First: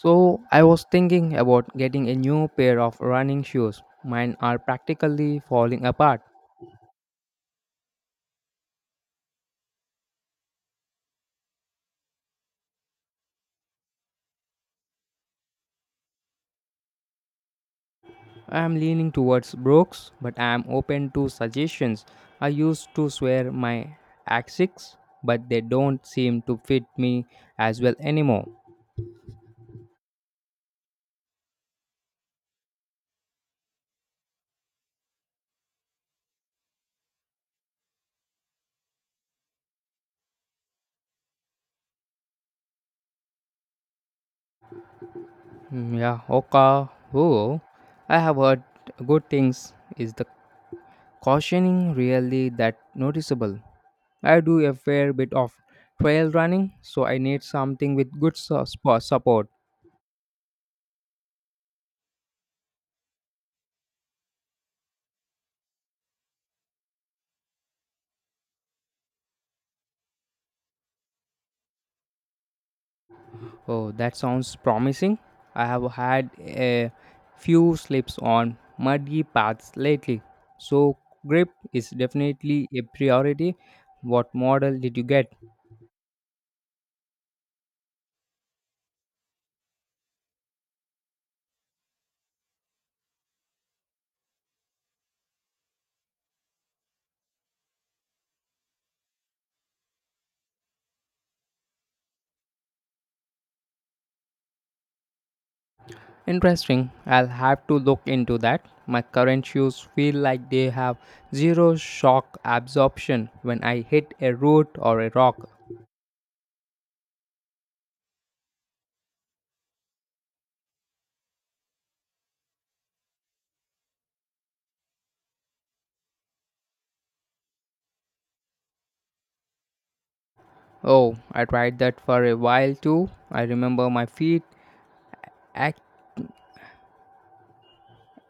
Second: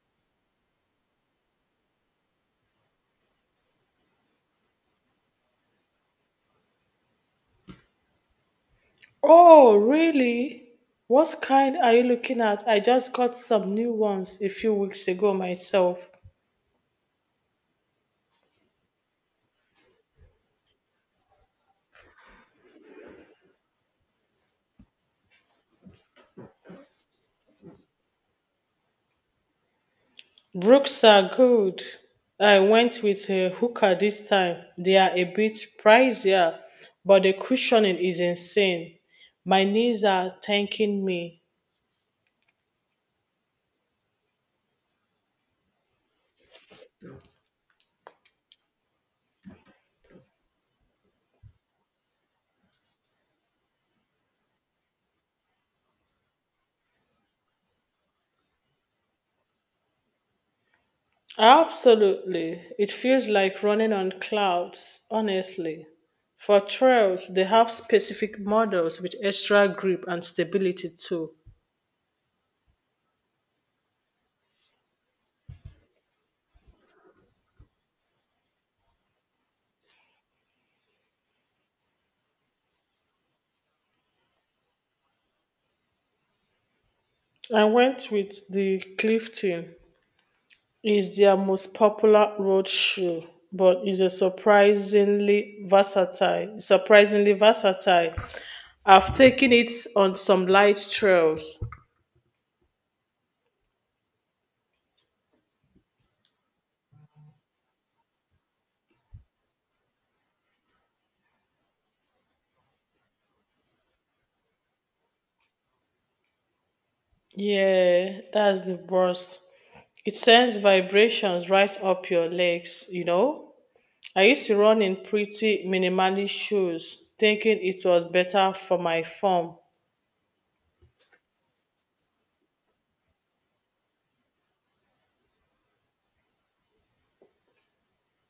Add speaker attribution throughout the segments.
Speaker 1: So, I was thinking about getting a new pair of running shoes. Mine are practically falling apart.
Speaker 2: Oh, really? What kind are you looking at? I just got some new ones a few weeks ago myself.
Speaker 1: I am leaning towards Brooks, but I am open to suggestions. I used to swear my Asics, but they don't seem to fit me as well anymore.
Speaker 2: Brooks are good. I went with a hooker this time. They are a bit pricier, but the cushioning is insane. My knees are thanking me.
Speaker 1: Mm, yeah, Oka, who I have heard good things is the cautioning really that noticeable? I do a fair bit of trail running, so I need something with good support.
Speaker 2: Absolutely. It feels like running on clouds, honestly. For trails, they have specific models with extra grip and stability too.
Speaker 1: Oh, that sounds promising. I have had a few slips on muddy paths lately, so grip is definitely a priority. What model did you get?
Speaker 2: I went with the Clifton. Is their most popular road shoe, but is a surprisingly versatile. Surprisingly versatile. I've taken it on some light trails.
Speaker 1: Interesting. I'll have to look into that. My current shoes feel like they have zero shock absorption when I hit a root or a rock.
Speaker 2: Yeah, that's the worst. It sends vibrations right up your legs, you know? I used to run in pretty minimalist shoes, thinking it was better for my form.
Speaker 1: Oh, I tried that for a while too. I remember my feet ac-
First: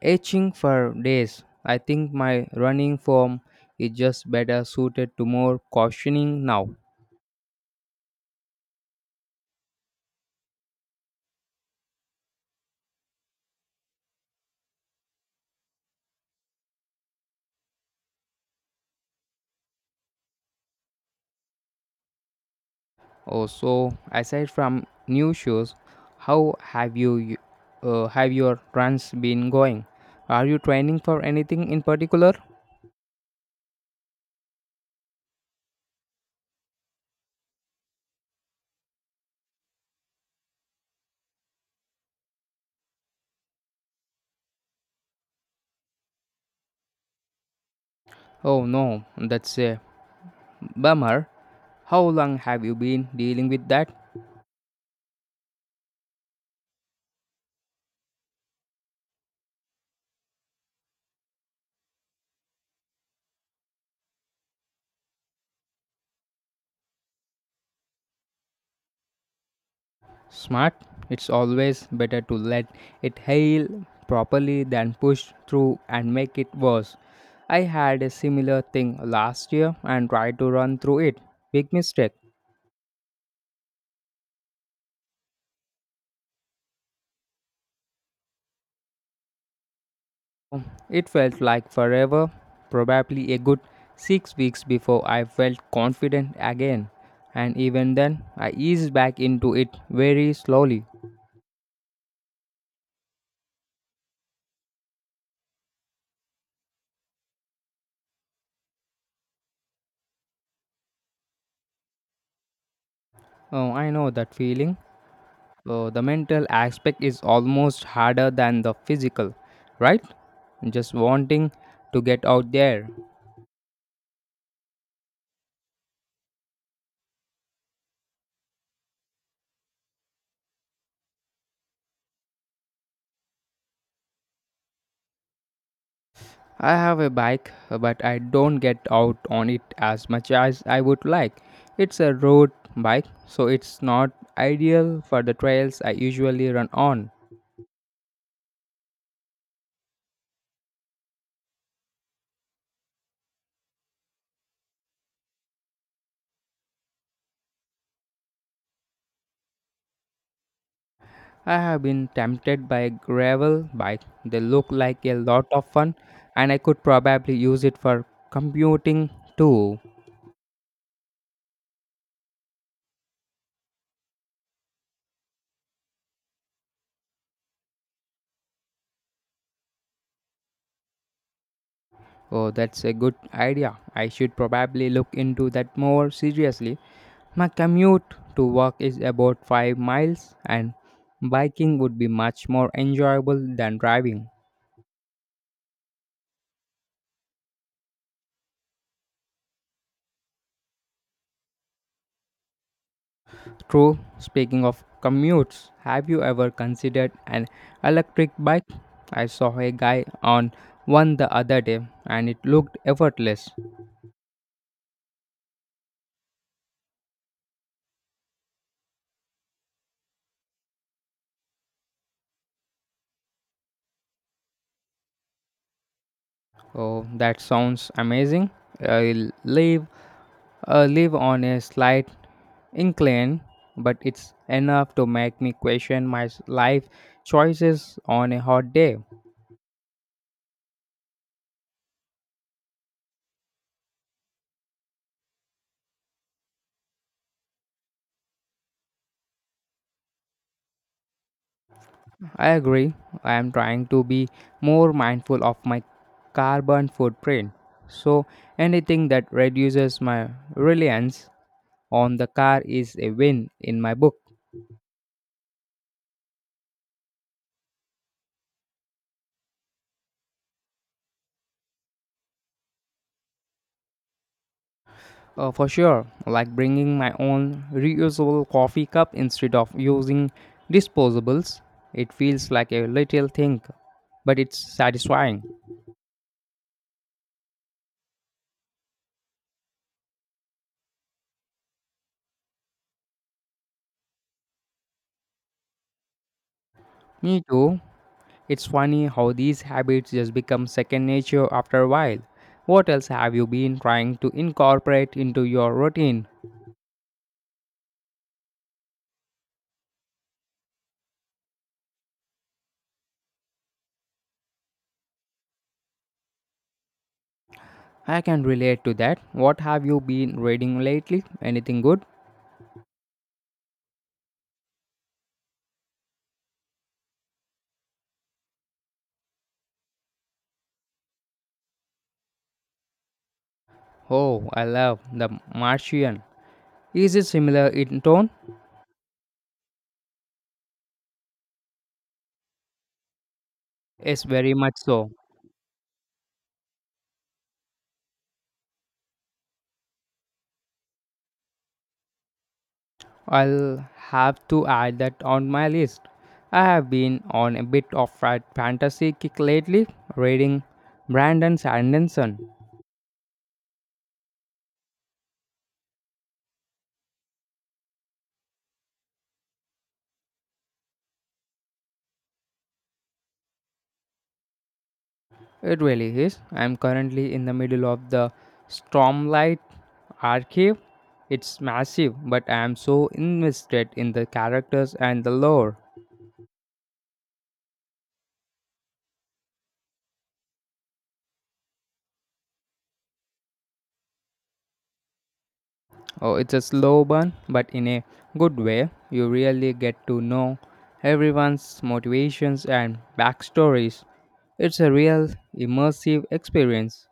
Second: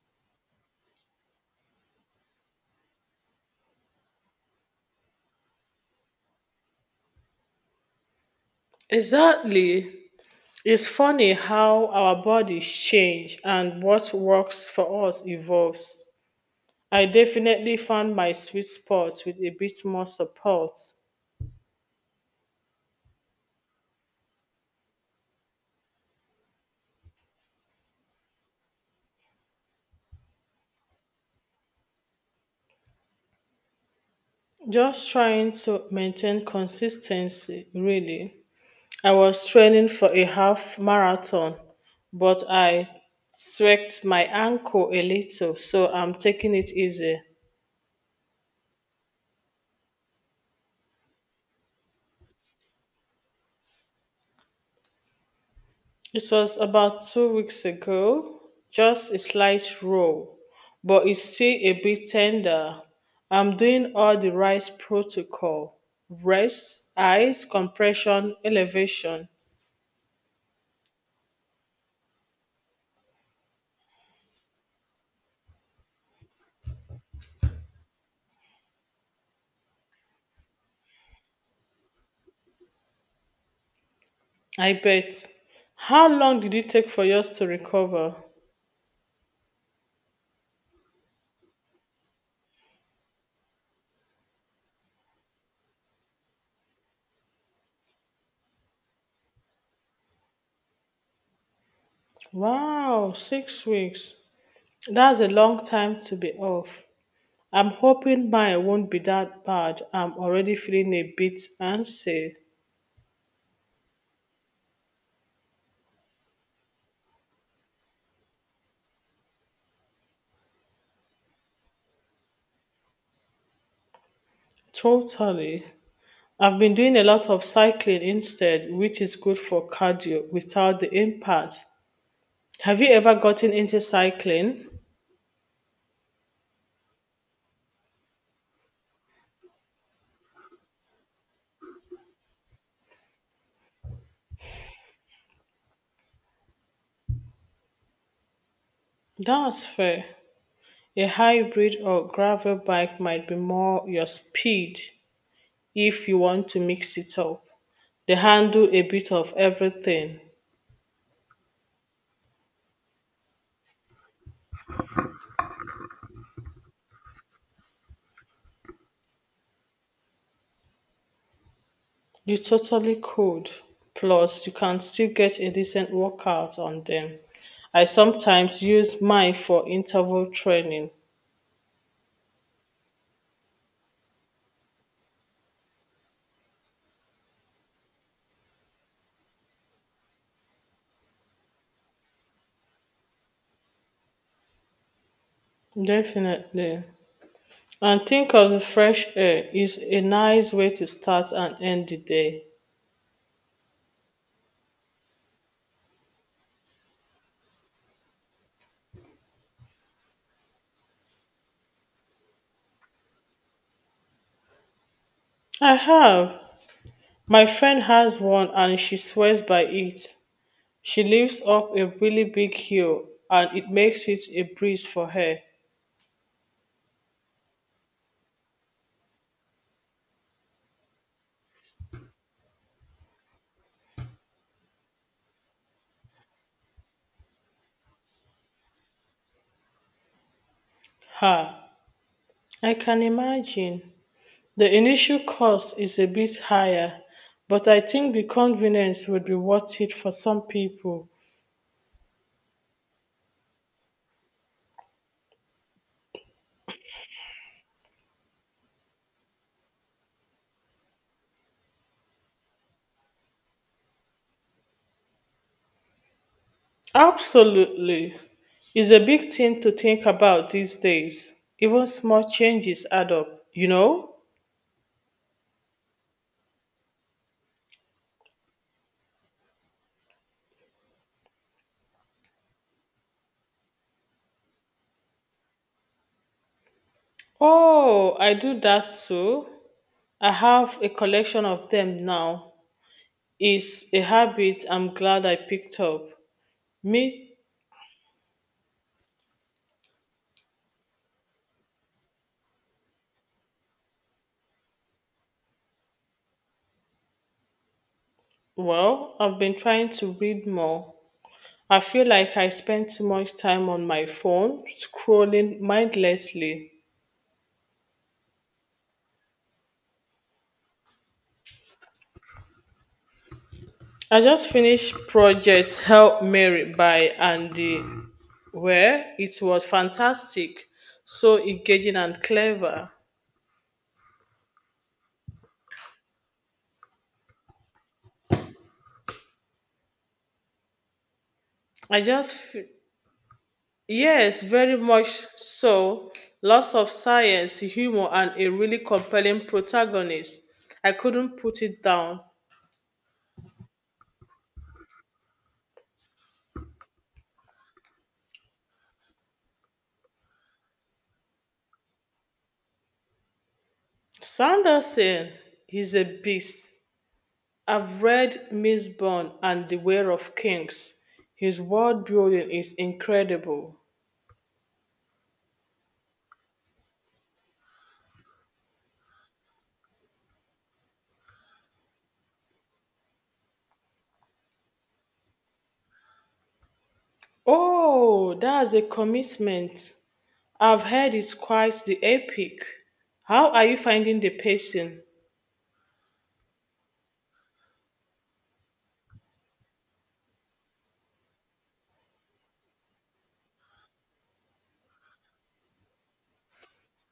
Speaker 1: itching for days. I think my running form is just better suited to more cautioning now.
Speaker 2: Exactly. It's funny how our bodies change and what works for us evolves. I definitely found my sweet spot with a bit more support.
Speaker 1: Oh, so aside from new shoes, how have you have your runs been going? Are you training for anything in particular?
Speaker 2: Just trying to maintain consistency, really. I was training for a half marathon, but I tweaked my ankle a little, so I'm taking it easy.
Speaker 1: Oh no, that's a bummer. How long have you been dealing with that?
Speaker 2: It was about 2 weeks ago, just a slight roll, but it's still a bit tender. I'm doing all the right protocol: rest, ice, compression, elevation.
Speaker 1: Smart, it's always better to let it heal properly than push through and make it worse. I had a similar thing last year and tried to run through it. Big mistake.
Speaker 2: I bet. How long did it take for yours to recover?
Speaker 1: It felt like forever, probably a good 6 weeks before I felt confident again. And even then, I eased back into it very slowly.
Speaker 2: Wow, 6 weeks. That's a long time to be off. I'm hoping mine won't be that bad. I'm already feeling a bit antsy.
Speaker 1: Oh, I know that feeling. So the mental aspect is almost harder than the physical, right? Just wanting to get out there.
Speaker 2: Totally. I've been doing a lot of cycling instead, which is good for cardio without the impact. Have you ever gotten into cycling?
Speaker 1: I have a bike, but I don't get out on it as much as I would like. It's a road bike, so it's not ideal for the trails I usually run on.
Speaker 2: That's fair. A hybrid or gravel bike might be more your speed if you want to mix it up. They handle a bit of everything.
Speaker 1: I have been tempted by a gravel bike. They look like a lot of fun, and I could probably use it for commuting too.
Speaker 2: You totally could. Plus, you can still get a decent workout on them. I sometimes use mine for interval training.
Speaker 1: Oh, that's a good idea. I should probably look into that more seriously. My commute to work is about 5 miles, and biking would be much more enjoyable than driving.
Speaker 2: Definitely. And think of the fresh air is a nice way to start and end the day.
Speaker 1: True, speaking of commutes, have you ever considered an electric bike? I saw a guy on one the other day and it looked effortless.
Speaker 2: I have. My friend has one and she swears by it. She lives up a really big hill and it makes it a breeze for her.
Speaker 1: Oh, that sounds amazing. I'll leave live on a slight incline, but it's enough to make me question my life choices on a hot day.
Speaker 2: Ha! I can imagine. The initial cost is a bit higher, but I think the convenience would be worth it for some people.
Speaker 1: I agree, I am trying to be more mindful of my carbon footprint. So, anything that reduces my reliance on the car is a win in my book.
Speaker 2: Absolutely. It's a big thing to think about these days. Even small changes add up, you know?
Speaker 1: For sure, like bringing my own reusable coffee cup instead of using disposables. It feels like a little thing, but it's satisfying.
Speaker 2: Oh, I do that too. I have a collection of them now. It's a habit I'm glad I picked up. Me,
Speaker 1: Me too. It's funny how these habits just become second nature after a while. What else have you been trying to incorporate into your routine?
Speaker 2: well, I've been trying to read more. I feel like I spend too much time on my phone scrolling mindlessly.
Speaker 1: I can relate to that. What have you been reading lately? Anything good?
Speaker 2: I just finished Project Help Mary by Andy Where. It was fantastic, so engaging and clever.
Speaker 1: Oh, I love The Martian. Is it similar in tone?
Speaker 2: I just, f-
Speaker 1: Yes,
Speaker 2: yes,
Speaker 1: very much
Speaker 2: very much
Speaker 1: so.
Speaker 2: so. Lots of science, humor, and a really compelling protagonist. I couldn't put it down.
Speaker 1: I'll have to add that on my list. I have been on a bit of a fantasy kick lately, reading Brandon Sanderson.
Speaker 2: Sanderson is a beast. I've read Miss Bond and The Way of Kings. His world building is incredible.
Speaker 1: It really is. I'm currently in the middle of the Stormlight Archive. It's massive, but I am so invested in the characters and the lore.
Speaker 2: Oh, that's a commitment. I've heard it's quite the epic. How are you finding the pacing?
Speaker 1: Oh, it's a slow burn, but in a good way. You really get to know everyone's motivations and backstories. It's a real immersive experience.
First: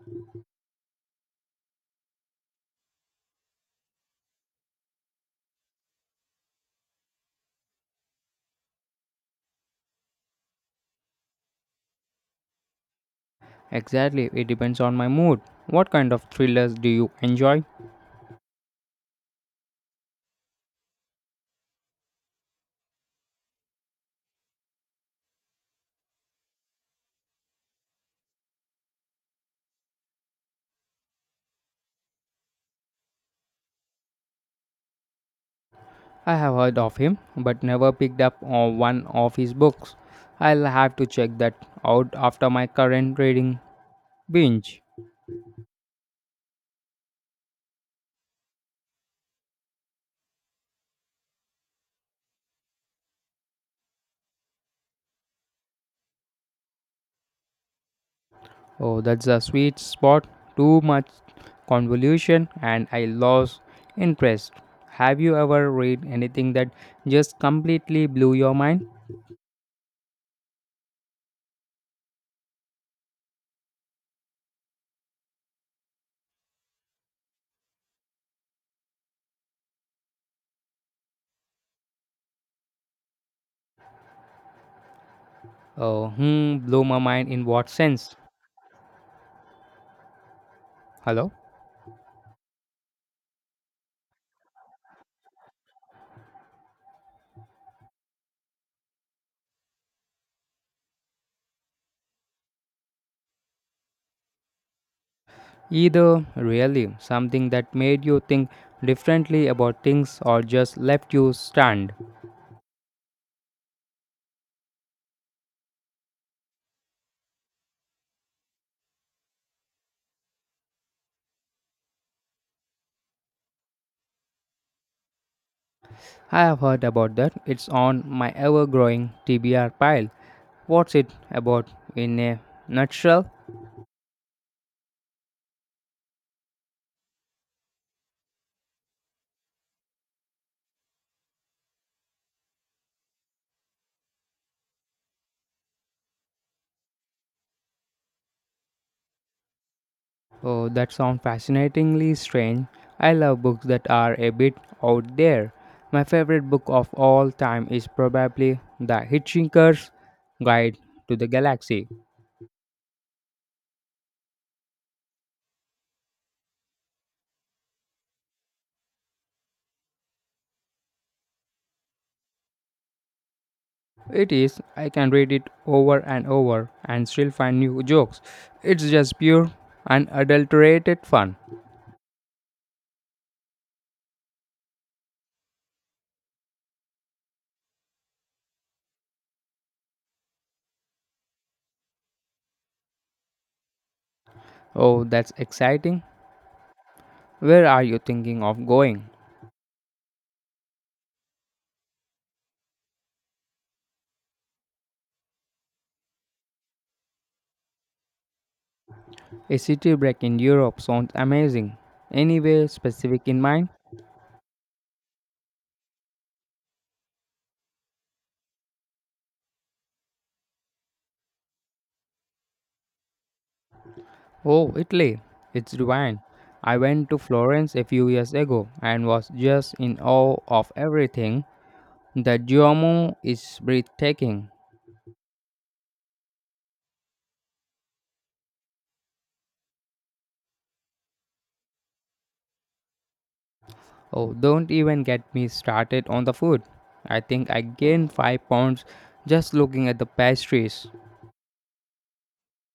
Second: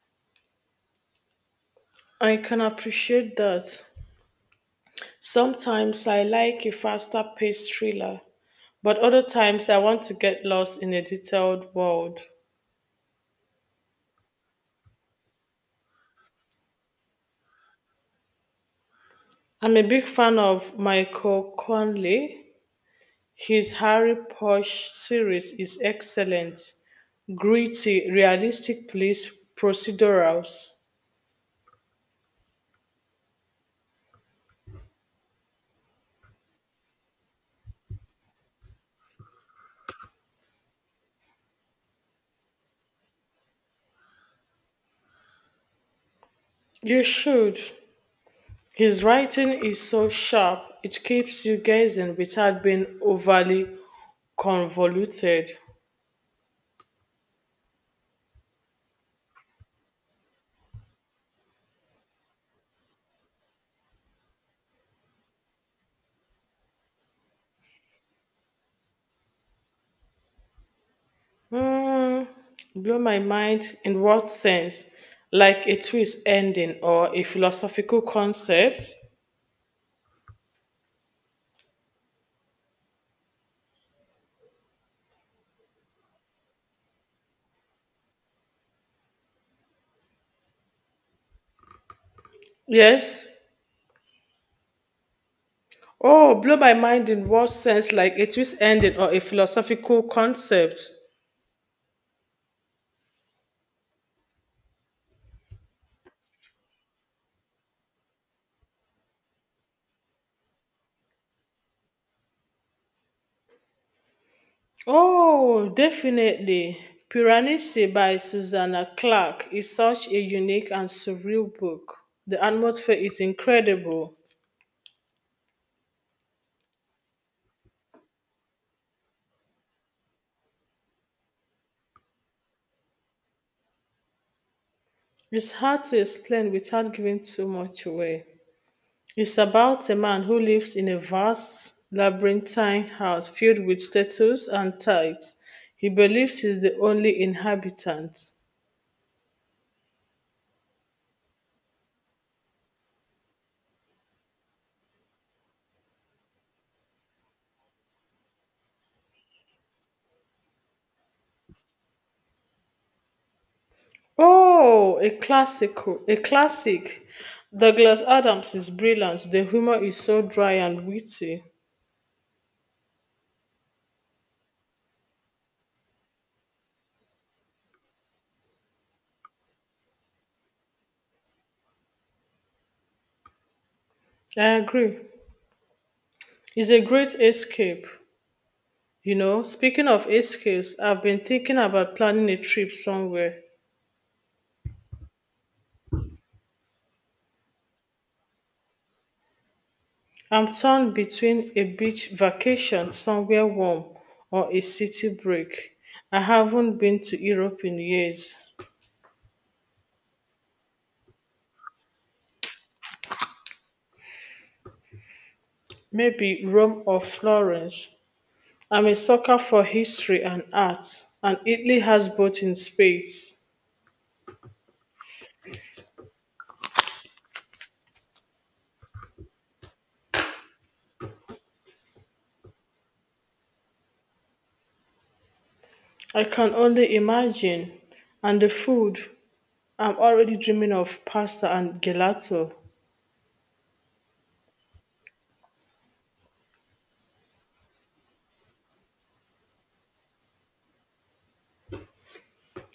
Speaker 2: I can appreciate that. Sometimes I like a faster paced thriller, but other times I want to get lost in a detailed world.
Speaker 1: Exactly, it depends on my mood. What kind of thrillers do you enjoy?
Speaker 2: I'm a big fan of Michael Conley. His Harry Posh series is excellent, gritty, realistic police procedurals.
Speaker 1: I have heard of him, but never picked up on one of his books. I'll have to check that out after my current reading binge.
Speaker 2: You should. His writing is so sharp, it keeps you guessing without being overly convoluted.
Speaker 1: Oh, that's a sweet spot. Too much convolution, and I lost interest. Have you ever read anything that just completely blew your mind?
Speaker 2: Hmm, Blow my mind in what sense? Like a twist ending or a philosophical concept?
Speaker 1: Oh, hmm, blew my mind in what sense? Hello?
Speaker 2: Yes. Oh, blow my mind in what sense? Like a twist ending or a philosophical concept?
Speaker 1: Either really something that made you think differently about things or just left you stunned.
Speaker 2: Oh, definitely. Piranesi by Susanna Clark is such a unique and surreal book. The atmosphere is incredible.
Speaker 1: I have heard about that. It's on my ever growing TBR pile. What's it about in a nutshell?
Speaker 2: It's hard to explain without giving too much away. It's about a man who lives in a vast labyrinthine house filled with statues and tides. He believes he's the only inhabitant.
Speaker 1: Oh, that sounds fascinatingly strange. I love books that are a bit out there. My favorite book of all time is probably The Hitchhiker's Guide to the Galaxy.
Speaker 2: A classic. Douglas Adams is brilliant. The humor is so dry and witty.
Speaker 1: It is, I can read it over and over and still find new jokes. It's just pure, unadulterated fun.
Speaker 2: I agree. It's a great escape. You know, speaking of escapes, I've been thinking about planning a trip somewhere.
Speaker 1: Oh, that's exciting. Where are you thinking of going?
Speaker 2: I'm torn between a beach vacation somewhere warm or a city break. I haven't been to Europe in years.
Speaker 1: A city break in Europe sounds amazing. Anywhere specific in mind?
Speaker 2: Maybe Rome or Florence. I'm a sucker for history and art, and Italy has both in spades.
Speaker 1: Oh, Italy. It's divine. I went to Florence a few years ago and was just in awe of everything. The Duomo is breathtaking.
Speaker 2: I can only imagine. And the food, I'm already dreaming of pasta and gelato.
Speaker 1: Oh, don't even get me started on the food. I think I gained 5 pounds just looking at the pastries.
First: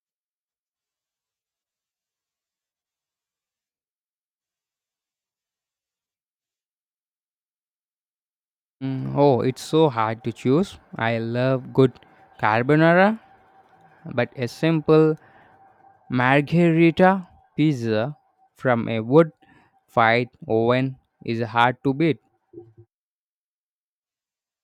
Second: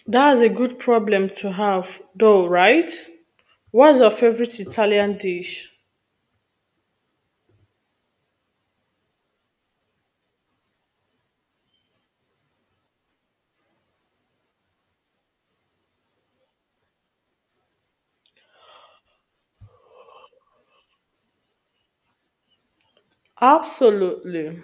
Speaker 2: That's a good problem to have, though, right? What's your favorite Italian dish?
Speaker 1: Mm, oh, it's so hard to choose. I love good carbonara, but a simple margherita pizza from a wood fired oven is hard to beat.
Speaker 2: Absolutely.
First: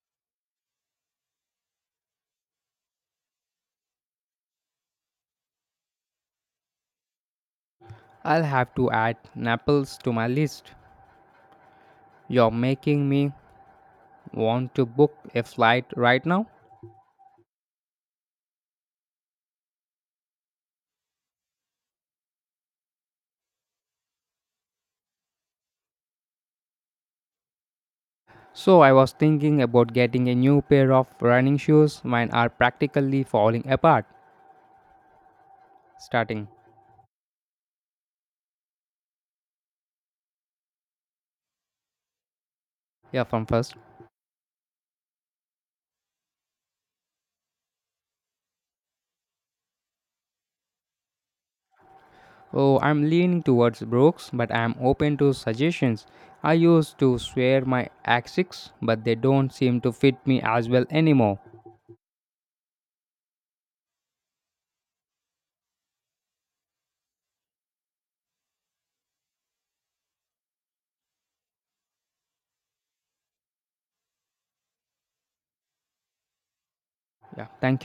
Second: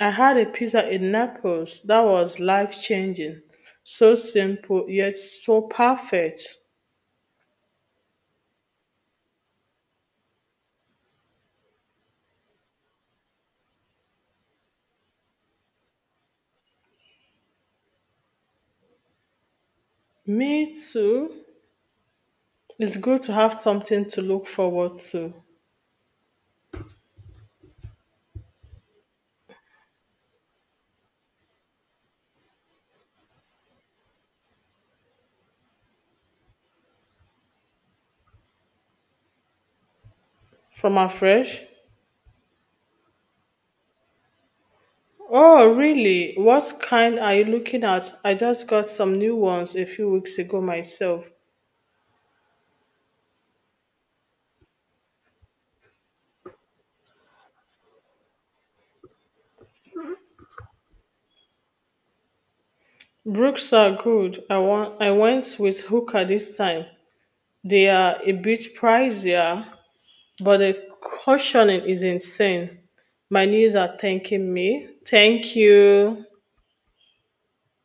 Speaker 2: I had a pizza in Naples that was life changing. So simple, yet so perfect.
Speaker 1: I'll have to add Naples to my list. You're making me want to book a flight right now.
Speaker 2: Me too. It's good to have something to look forward to.
Speaker 1: So, I was thinking about getting a new pair of running shoes. Mine are practically falling apart. Starting
Speaker 2: From afresh?
Speaker 1: yeah from first.
Speaker 2: Oh, really? What kind are you looking at? I just got some new ones a few weeks ago myself.
Speaker 1: Oh, I'm leaning towards Brooks, but I'm open to suggestions. I used to swear my Asics, but they don't seem to fit me as well anymore.
Speaker 2: Brooks are good. I went with Hooker this time. They are a bit pricier, but the cushioning is insane. My knees are thanking me. Thank you.
Speaker 1: Yeah, thank you.